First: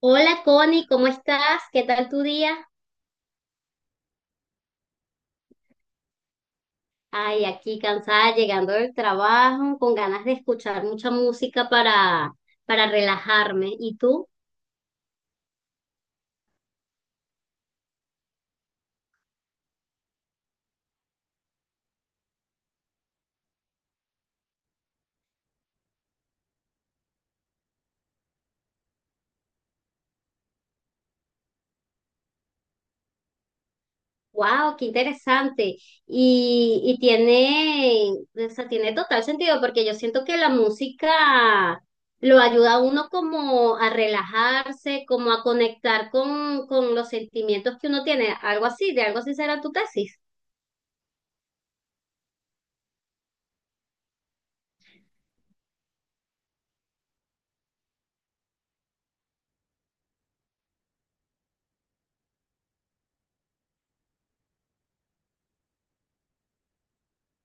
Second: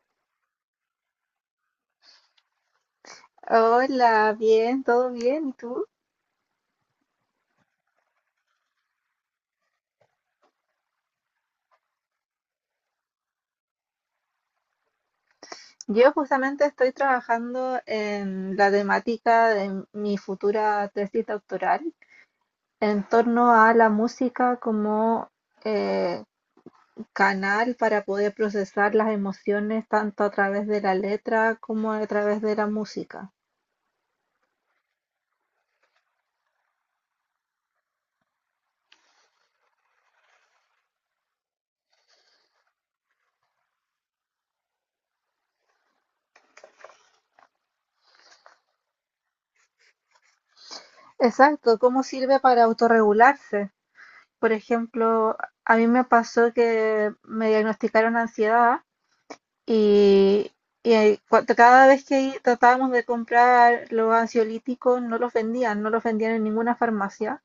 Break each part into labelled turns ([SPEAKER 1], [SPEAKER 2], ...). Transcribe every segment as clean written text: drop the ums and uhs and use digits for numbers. [SPEAKER 1] Hola Connie, ¿cómo estás? ¿Qué tal tu día?
[SPEAKER 2] Hola, bien, todo bien, ¿y tú?
[SPEAKER 1] Ay, aquí cansada, llegando del trabajo, con ganas de escuchar mucha música para relajarme. ¿Y tú?
[SPEAKER 2] Yo justamente estoy trabajando en la temática de mi futura tesis doctoral en torno a la música como eh, canal para poder procesar las emociones tanto a través de la letra como a través de la música.
[SPEAKER 1] ¡Wow! ¡Qué interesante! Y tiene, o sea, tiene total sentido porque yo siento que la música lo ayuda a uno como a relajarse, como a conectar con los sentimientos que uno tiene. Algo así, de algo así será tu tesis.
[SPEAKER 2] Exacto, ¿cómo sirve para autorregularse? Por ejemplo, a mí me pasó que me diagnosticaron ansiedad. Y, y ahí, cada vez que tratábamos de comprar los ansiolíticos, no los vendían, no los vendían en ninguna farmacia.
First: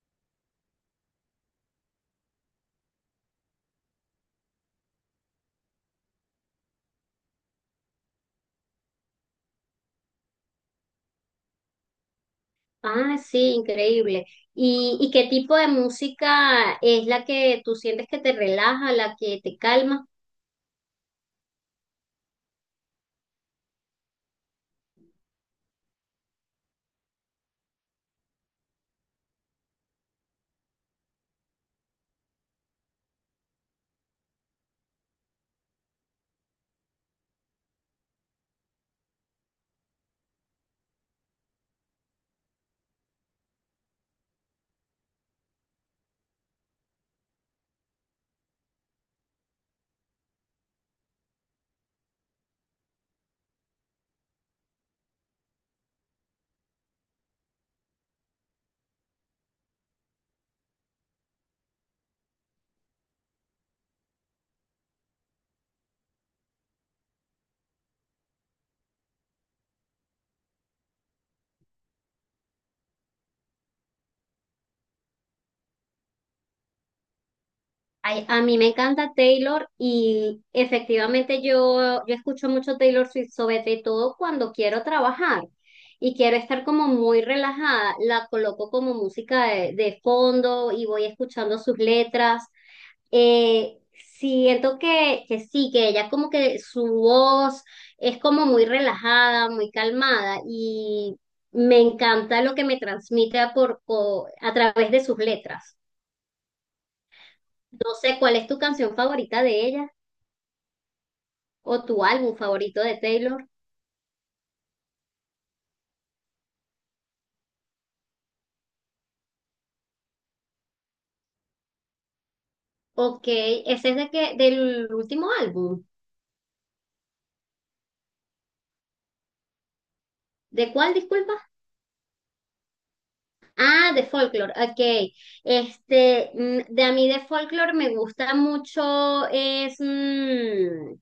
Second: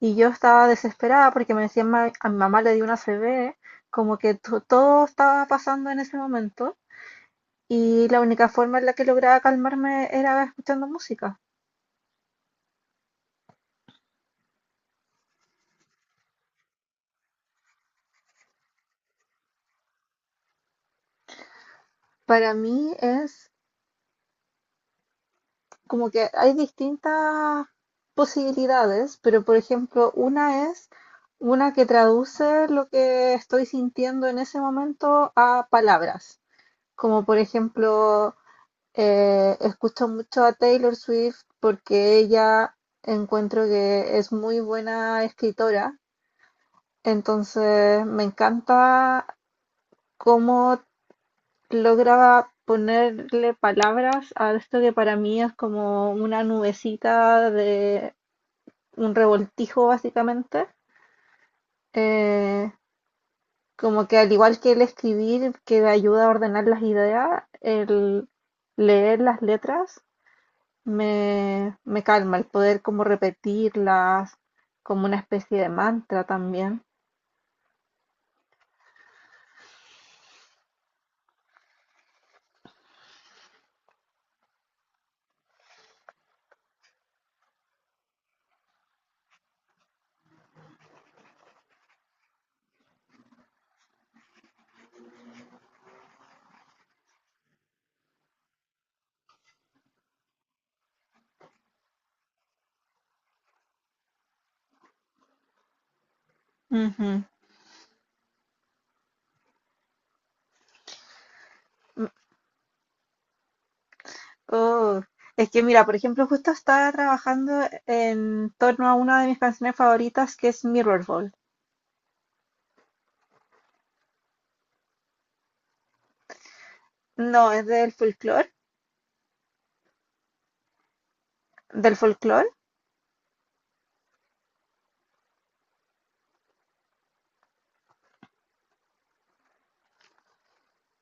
[SPEAKER 2] Y yo estaba desesperada porque me decían, A mi mamá le dio una CB", como que todo estaba pasando en ese momento. Y la única forma en la que lograba calmarme era escuchando música.
[SPEAKER 1] Ah, sí, increíble. Y qué tipo de música es la que tú sientes que te relaja, la que te calma?
[SPEAKER 2] Para mí es como que hay distintas posibilidades, pero por ejemplo, una es una que traduce lo que estoy sintiendo en ese momento a palabras, como por ejemplo, escucho mucho a Taylor Swift porque ella encuentro que es muy buena escritora, entonces me encanta cómo logra ponerle palabras a esto que para mí es como una nubecita de un revoltijo básicamente. Eh, Como que al igual que el escribir, que me ayuda a ordenar las ideas, el leer las letras me calma, el poder como repetirlas, como una especie de mantra también.
[SPEAKER 1] Ay, a mí me encanta Taylor y efectivamente yo escucho mucho Taylor Swift, sobre todo cuando quiero trabajar y quiero estar como muy relajada. La coloco como música de fondo y voy escuchando sus letras. Eh, Siento que sí, que ella como que su voz es como muy relajada, muy calmada y me encanta lo que me transmite a, por, a través de sus letras.
[SPEAKER 2] Ujú.
[SPEAKER 1] No sé cuál es tu canción favorita de ella o tu
[SPEAKER 2] Mm,
[SPEAKER 1] álbum favorito de Taylor.
[SPEAKER 2] oh, Es que mira, por ejemplo, justo estaba trabajando en torno a una de mis canciones favoritas que es Mirrorball.
[SPEAKER 1] Ok, ese es de que, del último álbum.
[SPEAKER 2] No, es del folclore,
[SPEAKER 1] ¿De cuál, disculpa?
[SPEAKER 2] del folclore.
[SPEAKER 1] Ah, de Folklore, ok. Este, mm, de a mí de Folklore me gusta mucho, es mm,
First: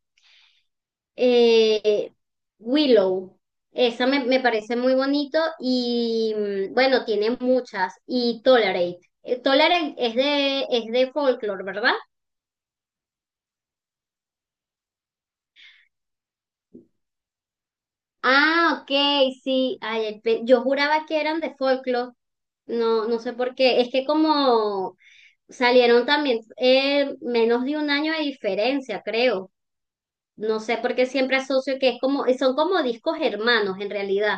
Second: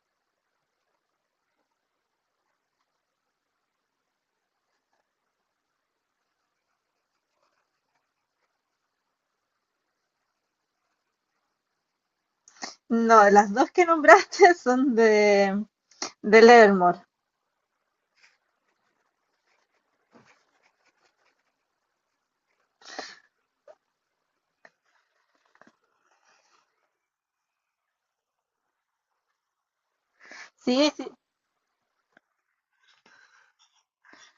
[SPEAKER 1] Eh, Willow, me parece muy bonito y mm, bueno, tiene muchas. Y Tolerate. Tolerate es de folklore, ¿verdad?
[SPEAKER 2] No, las dos que nombraste son de De Levermore.
[SPEAKER 1] Ah, ok, sí. Ay, yo juraba que eran de folklore. No, no sé por qué. Es que como salieron también menos de un año de diferencia, creo. No sé
[SPEAKER 2] Sí,
[SPEAKER 1] por qué
[SPEAKER 2] sí,
[SPEAKER 1] siempre asocio que es como, son como discos hermanos en realidad.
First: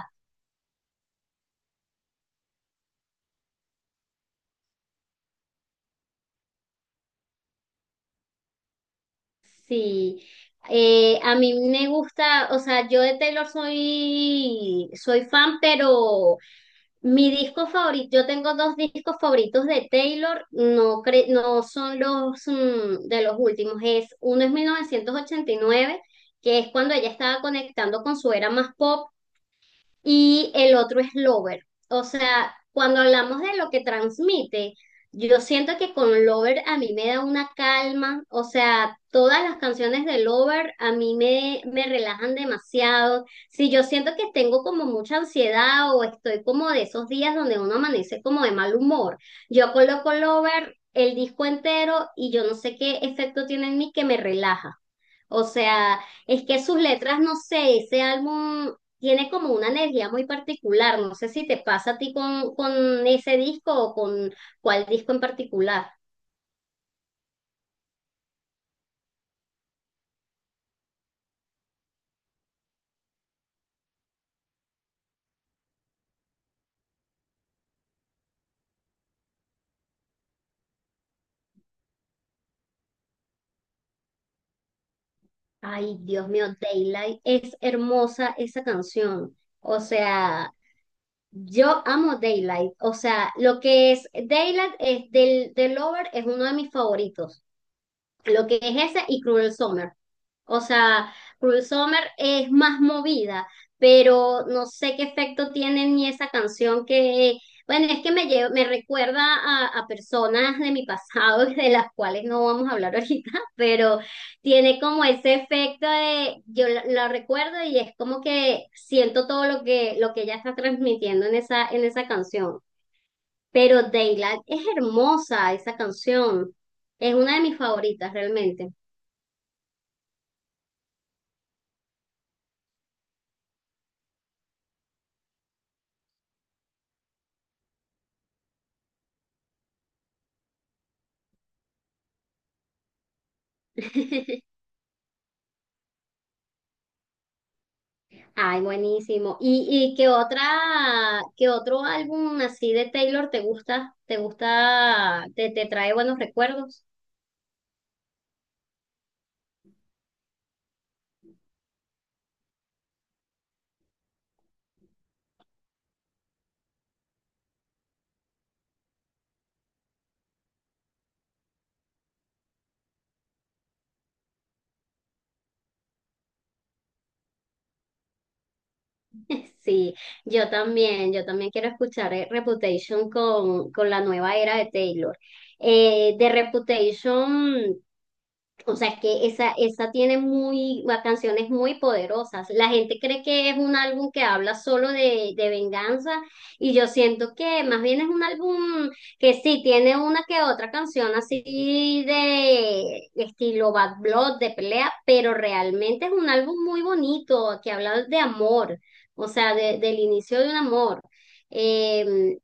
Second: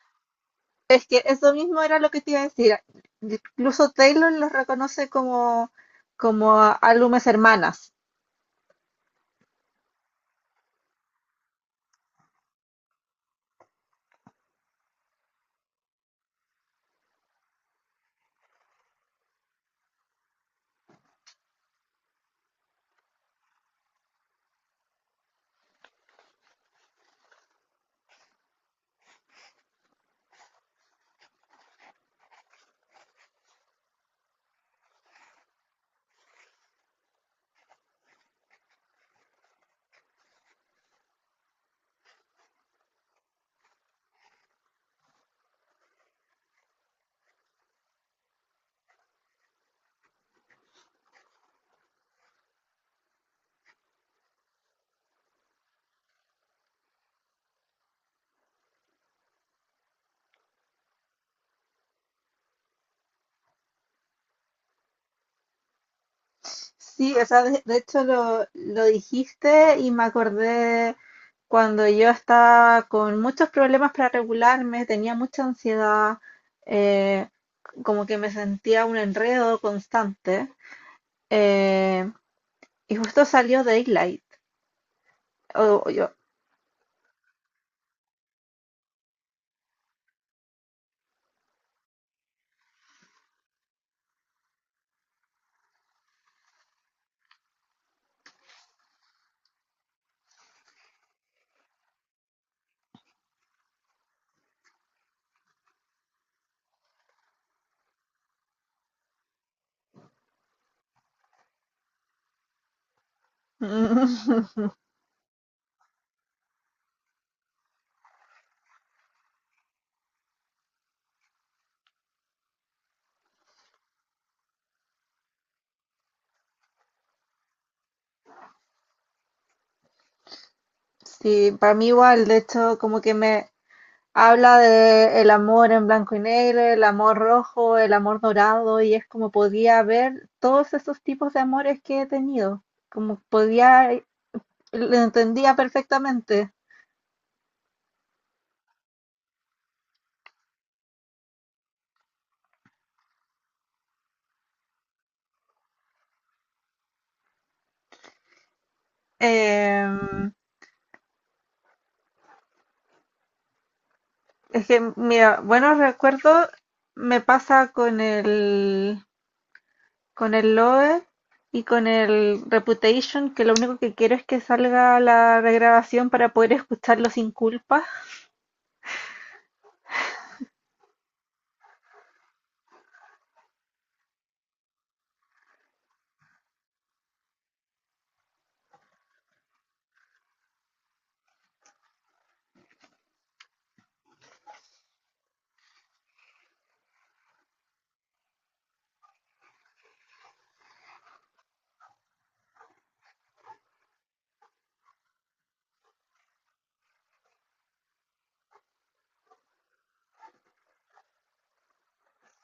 [SPEAKER 2] es que eso mismo era lo que te iba a decir. Incluso Taylor los reconoce como álbumes hermanas.
[SPEAKER 1] Sí, a mí me gusta, o sea, yo de Taylor soy fan, pero mi disco favorito, yo tengo dos discos favoritos de Taylor, no, no son los mm, de los últimos, es uno es 1989, que es cuando ella estaba conectando con su era más pop, y el otro es Lover. O sea, cuando hablamos de lo que transmite, yo siento que con Lover a mí me da una calma, o sea, todas las canciones de Lover a me relajan demasiado. Si yo siento que tengo como mucha ansiedad o estoy como de esos días donde uno amanece como de mal humor, yo coloco Lover, el disco entero y yo no sé qué efecto tiene en mí que me relaja. O sea, es que sus letras, no sé, ese álbum tiene como una energía muy particular. No sé si te pasa a ti con ese disco o con cuál disco en particular.
[SPEAKER 2] Sí, o sea, de hecho lo dijiste y me acordé cuando yo estaba con muchos problemas para regularme, tenía mucha ansiedad, eh, como que me sentía un enredo constante. eh, y justo salió Daylight. Oh,
[SPEAKER 1] Ay,
[SPEAKER 2] yo.
[SPEAKER 1] Dios mío, Daylight es hermosa esa canción. O sea, yo amo Daylight. O sea, lo que es Daylight es del Lover es uno de mis favoritos. Lo que es ese y Cruel Summer. O sea, Cruel Summer es más movida, pero no sé qué efecto tiene ni esa canción que, bueno, es que me recuerda a personas de mi pasado, de las cuales no vamos a hablar ahorita, pero tiene como ese efecto de, yo la recuerdo y es como que siento todo lo lo que ella está transmitiendo en en esa canción. Pero Daylight es hermosa esa canción. Es una de mis favoritas realmente.
[SPEAKER 2] Sí, para mí igual, de hecho, como que me habla de el amor en blanco y negro, el amor rojo, el amor dorado, y es como podía ver todos esos tipos de amores que he tenido, como podía, lo entendía perfectamente.
[SPEAKER 1] Ay, buenísimo. Y qué otra, qué otro álbum así de Taylor te gusta? ¿Te gusta, te trae buenos recuerdos?
[SPEAKER 2] Em, es que, mira, buenos recuerdos me pasa con con el Lover y con el Reputation, que lo único que quiero es que salga la regrabación para poder escucharlo sin culpa.
[SPEAKER 1] Sí, yo también quiero escuchar Reputation con la nueva era de Taylor. De Reputation. O sea, es que esa tiene muy, la canción muy poderosas. La gente cree que es un álbum que habla solo de venganza y yo siento que más bien es un álbum que sí tiene una que otra canción así de estilo Bad Blood, de pelea, pero realmente es un álbum muy bonito que habla de amor, o sea, de- del inicio de un amor. Eh,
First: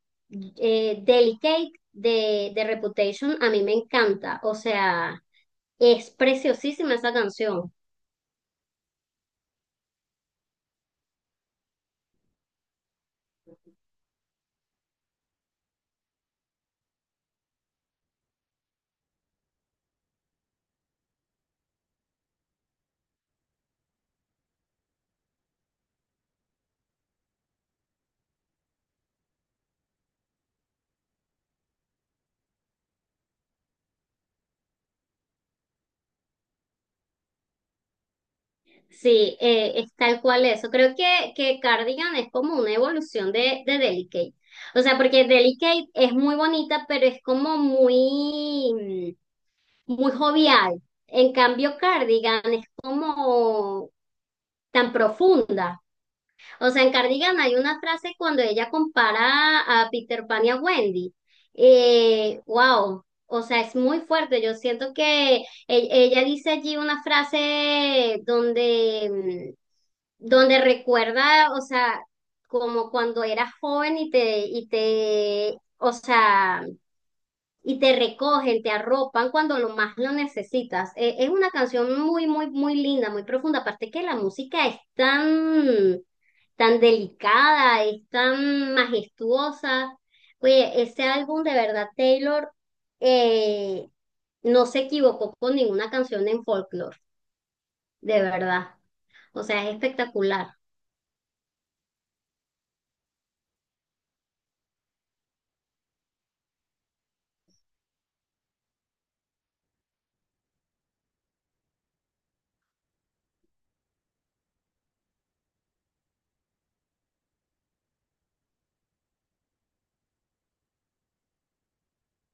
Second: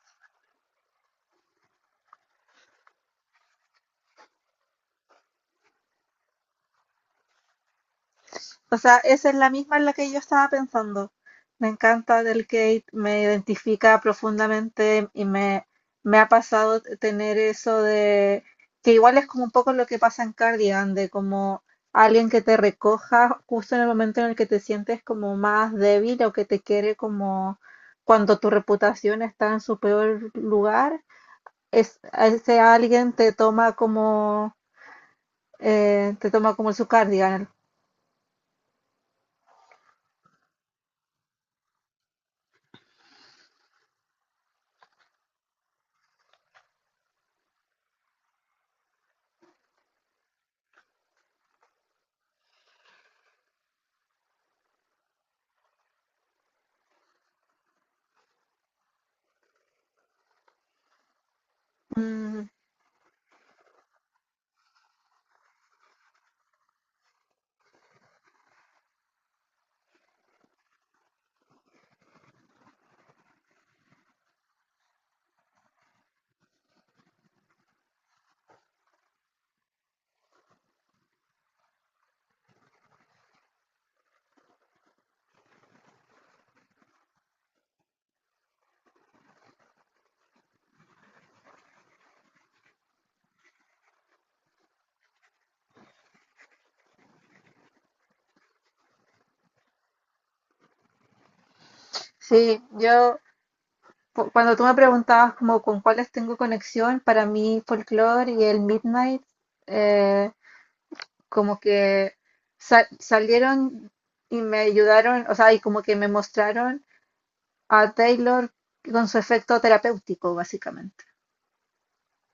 [SPEAKER 1] Delicate de Reputation a mí me encanta, o sea. Es preciosísima esa canción.
[SPEAKER 2] O sea, esa es la misma en la que yo estaba pensando. Me encanta del Kate, me identifica profundamente y me ha pasado tener eso de que igual es como un poco lo que pasa en Cardigan, de como alguien que te recoja justo en el momento en el que te sientes como más débil o que te quiere como cuando tu reputación está en su peor lugar, es, a ese alguien te toma como su Cardigan.
[SPEAKER 1] Sí, es tal cual eso. Creo que Cardigan es como una evolución de Delicate. O sea, porque Delicate es muy bonita, pero es como muy, mm, muy jovial. En cambio, Cardigan es como tan profunda. O sea, en Cardigan hay una frase cuando ella compara a Peter Pan y a Wendy.
[SPEAKER 2] Mm,
[SPEAKER 1] Wow, o sea, es muy fuerte. Yo siento que ella dice allí una frase donde, mm, donde recuerda, o sea, como cuando eras joven y o sea, y te recogen, te arropan cuando lo más lo necesitas. Es una canción muy, muy, muy linda, muy profunda. Aparte que la música es tan delicada, es tan majestuosa. Oye, ese álbum de verdad, Taylor, eh, no se equivocó con ninguna canción en folklore, de verdad. O sea, es espectacular.
[SPEAKER 2] sí, yo cuando tú me preguntabas como con cuáles tengo conexión, para mí folklore y el Midnight eh, como que salieron y me ayudaron, o sea, y como que me mostraron a Taylor con su efecto terapéutico, básicamente.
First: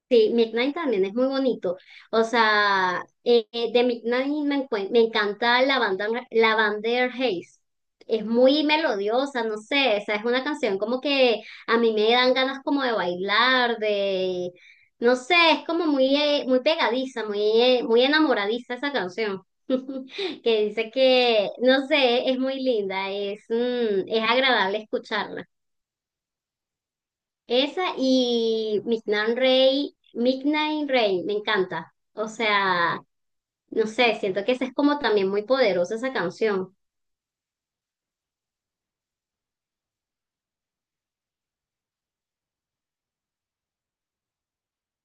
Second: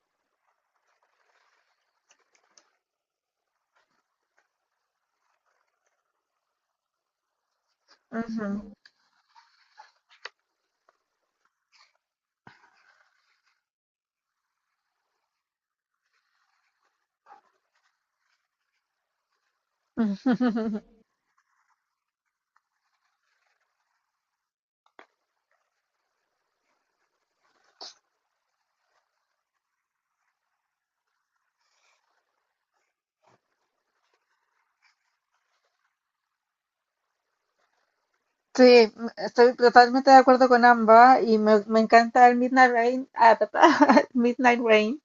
[SPEAKER 1] Sí, Midnight también es muy bonito. O sea, de Midnight me encanta la banda Lavender Haze. Es muy
[SPEAKER 2] Ujú.
[SPEAKER 1] melodiosa, no sé, o sea, es una canción como que a mí me dan ganas como de bailar, de, no sé, es como muy, muy pegadiza, muy, muy enamoradiza esa canción. Que dice que, no sé, es muy linda, es, mm, es agradable escucharla. Esa y Midnight Rain, me encanta. O sea, no sé, siento que esa es como también muy poderosa esa canción.
[SPEAKER 2] Sí, estoy totalmente de acuerdo con ambas y me encanta el Midnight Rain, ah, ta, ta, Midnight Rain.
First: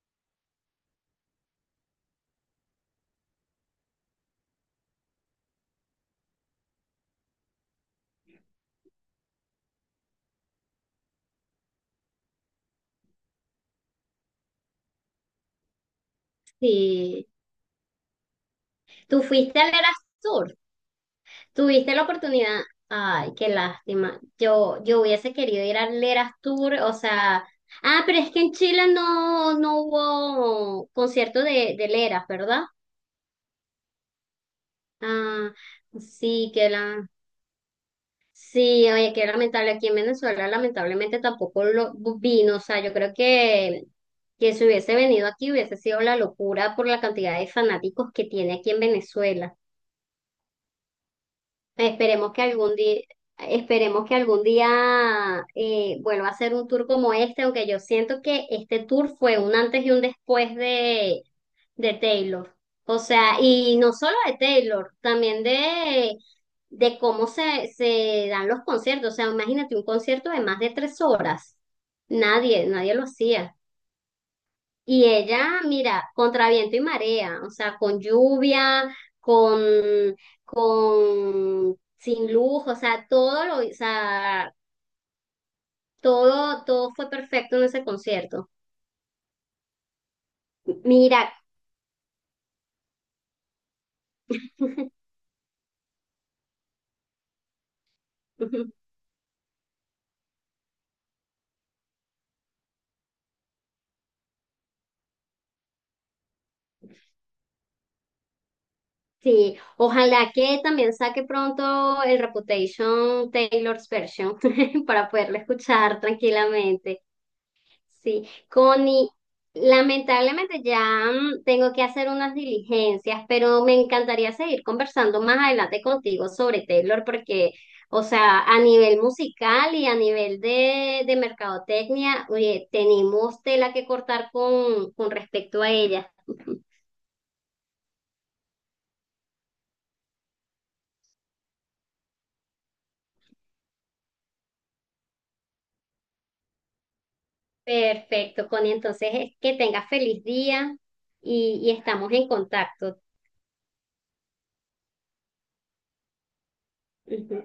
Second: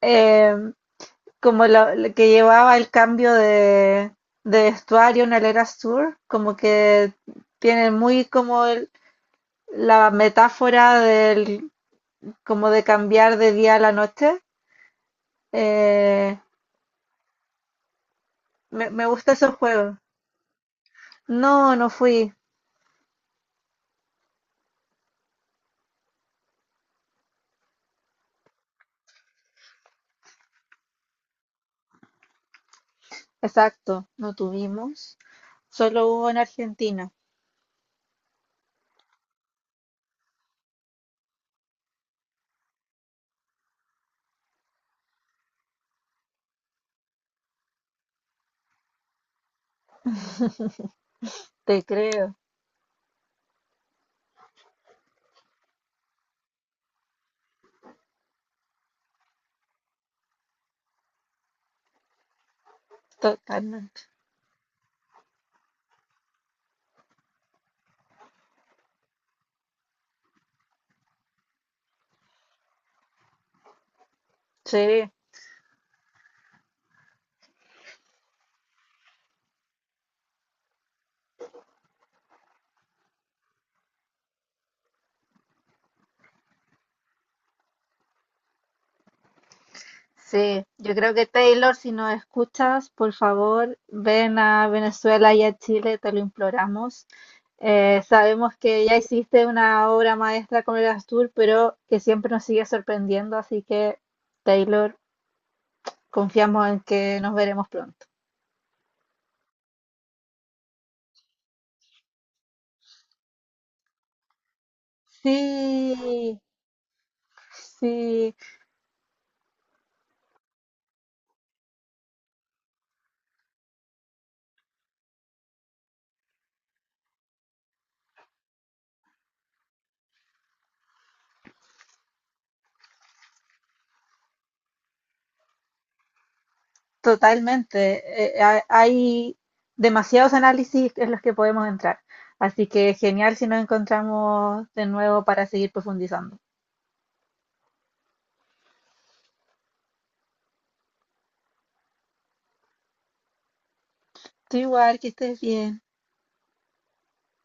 [SPEAKER 2] Em, Como la que llevaba el cambio de vestuario en el Era Sur, como que tiene muy como la metáfora del como de cambiar de día a la noche. Eh,
[SPEAKER 1] Sí.
[SPEAKER 2] Me, me
[SPEAKER 1] Tú
[SPEAKER 2] gusta esos
[SPEAKER 1] fuiste al Eras
[SPEAKER 2] juegos.
[SPEAKER 1] Tour,
[SPEAKER 2] No, no
[SPEAKER 1] tuviste la
[SPEAKER 2] fui.
[SPEAKER 1] oportunidad. Ay, qué lástima. Yo hubiese querido ir al Eras Tour, o sea. Ah, pero es que en Chile no, no hubo concierto de Leras, ¿verdad?
[SPEAKER 2] Exacto, no tuvimos.
[SPEAKER 1] Ah,
[SPEAKER 2] Solo hubo en
[SPEAKER 1] sí, que la.
[SPEAKER 2] Argentina,
[SPEAKER 1] Sí, oye, qué lamentable. Aquí en Venezuela, lamentablemente tampoco lo vino. O sea, yo creo que si hubiese venido aquí hubiese sido la locura por la cantidad de fanáticos que tiene aquí en Venezuela.
[SPEAKER 2] te
[SPEAKER 1] Esperemos
[SPEAKER 2] creo,
[SPEAKER 1] que algún día, esperemos que algún día vuelva a hacer un tour como este, aunque yo siento que este tour fue un antes y un después de Taylor. O sea, y no
[SPEAKER 2] totalmente.
[SPEAKER 1] solo de Taylor, también de cómo se dan los conciertos. O sea, imagínate un concierto de más de 3 horas. Nadie lo hacía. Y
[SPEAKER 2] Sí.
[SPEAKER 1] ella, mira, contra viento y marea, o sea, con lluvia, con, con, sin luz, o sea, todo lo, o sea, todo, todo fue perfecto en ese concierto.
[SPEAKER 2] Sí, yo creo
[SPEAKER 1] Mira,
[SPEAKER 2] que Taylor, si nos escuchas, por favor, ven a Venezuela y a Chile, te lo imploramos. Sabemos que ya hiciste una obra maestra con el Astur, pero que siempre nos sigue sorprendiendo, así que Taylor, confiamos en que nos veremos pronto.
[SPEAKER 1] sí, ojalá que también saque pronto el Reputation Taylor's Version para poderlo escuchar
[SPEAKER 2] Sí,
[SPEAKER 1] tranquilamente. Sí,
[SPEAKER 2] sí,
[SPEAKER 1] Connie, lamentablemente ya mm, tengo que hacer unas diligencias, pero me encantaría seguir conversando más adelante contigo sobre Taylor porque, o sea, a nivel musical y a nivel de mercadotecnia, oye, tenemos tela que cortar con respecto a ella.
[SPEAKER 2] totalmente. Hay demasiados análisis en los que podemos entrar, así que genial si nos encontramos de nuevo para seguir profundizando.
[SPEAKER 1] Perfecto, Connie, entonces es que tengas feliz día y estamos en contacto.
[SPEAKER 2] Tú igual, que estés bien.
[SPEAKER 1] Ujú.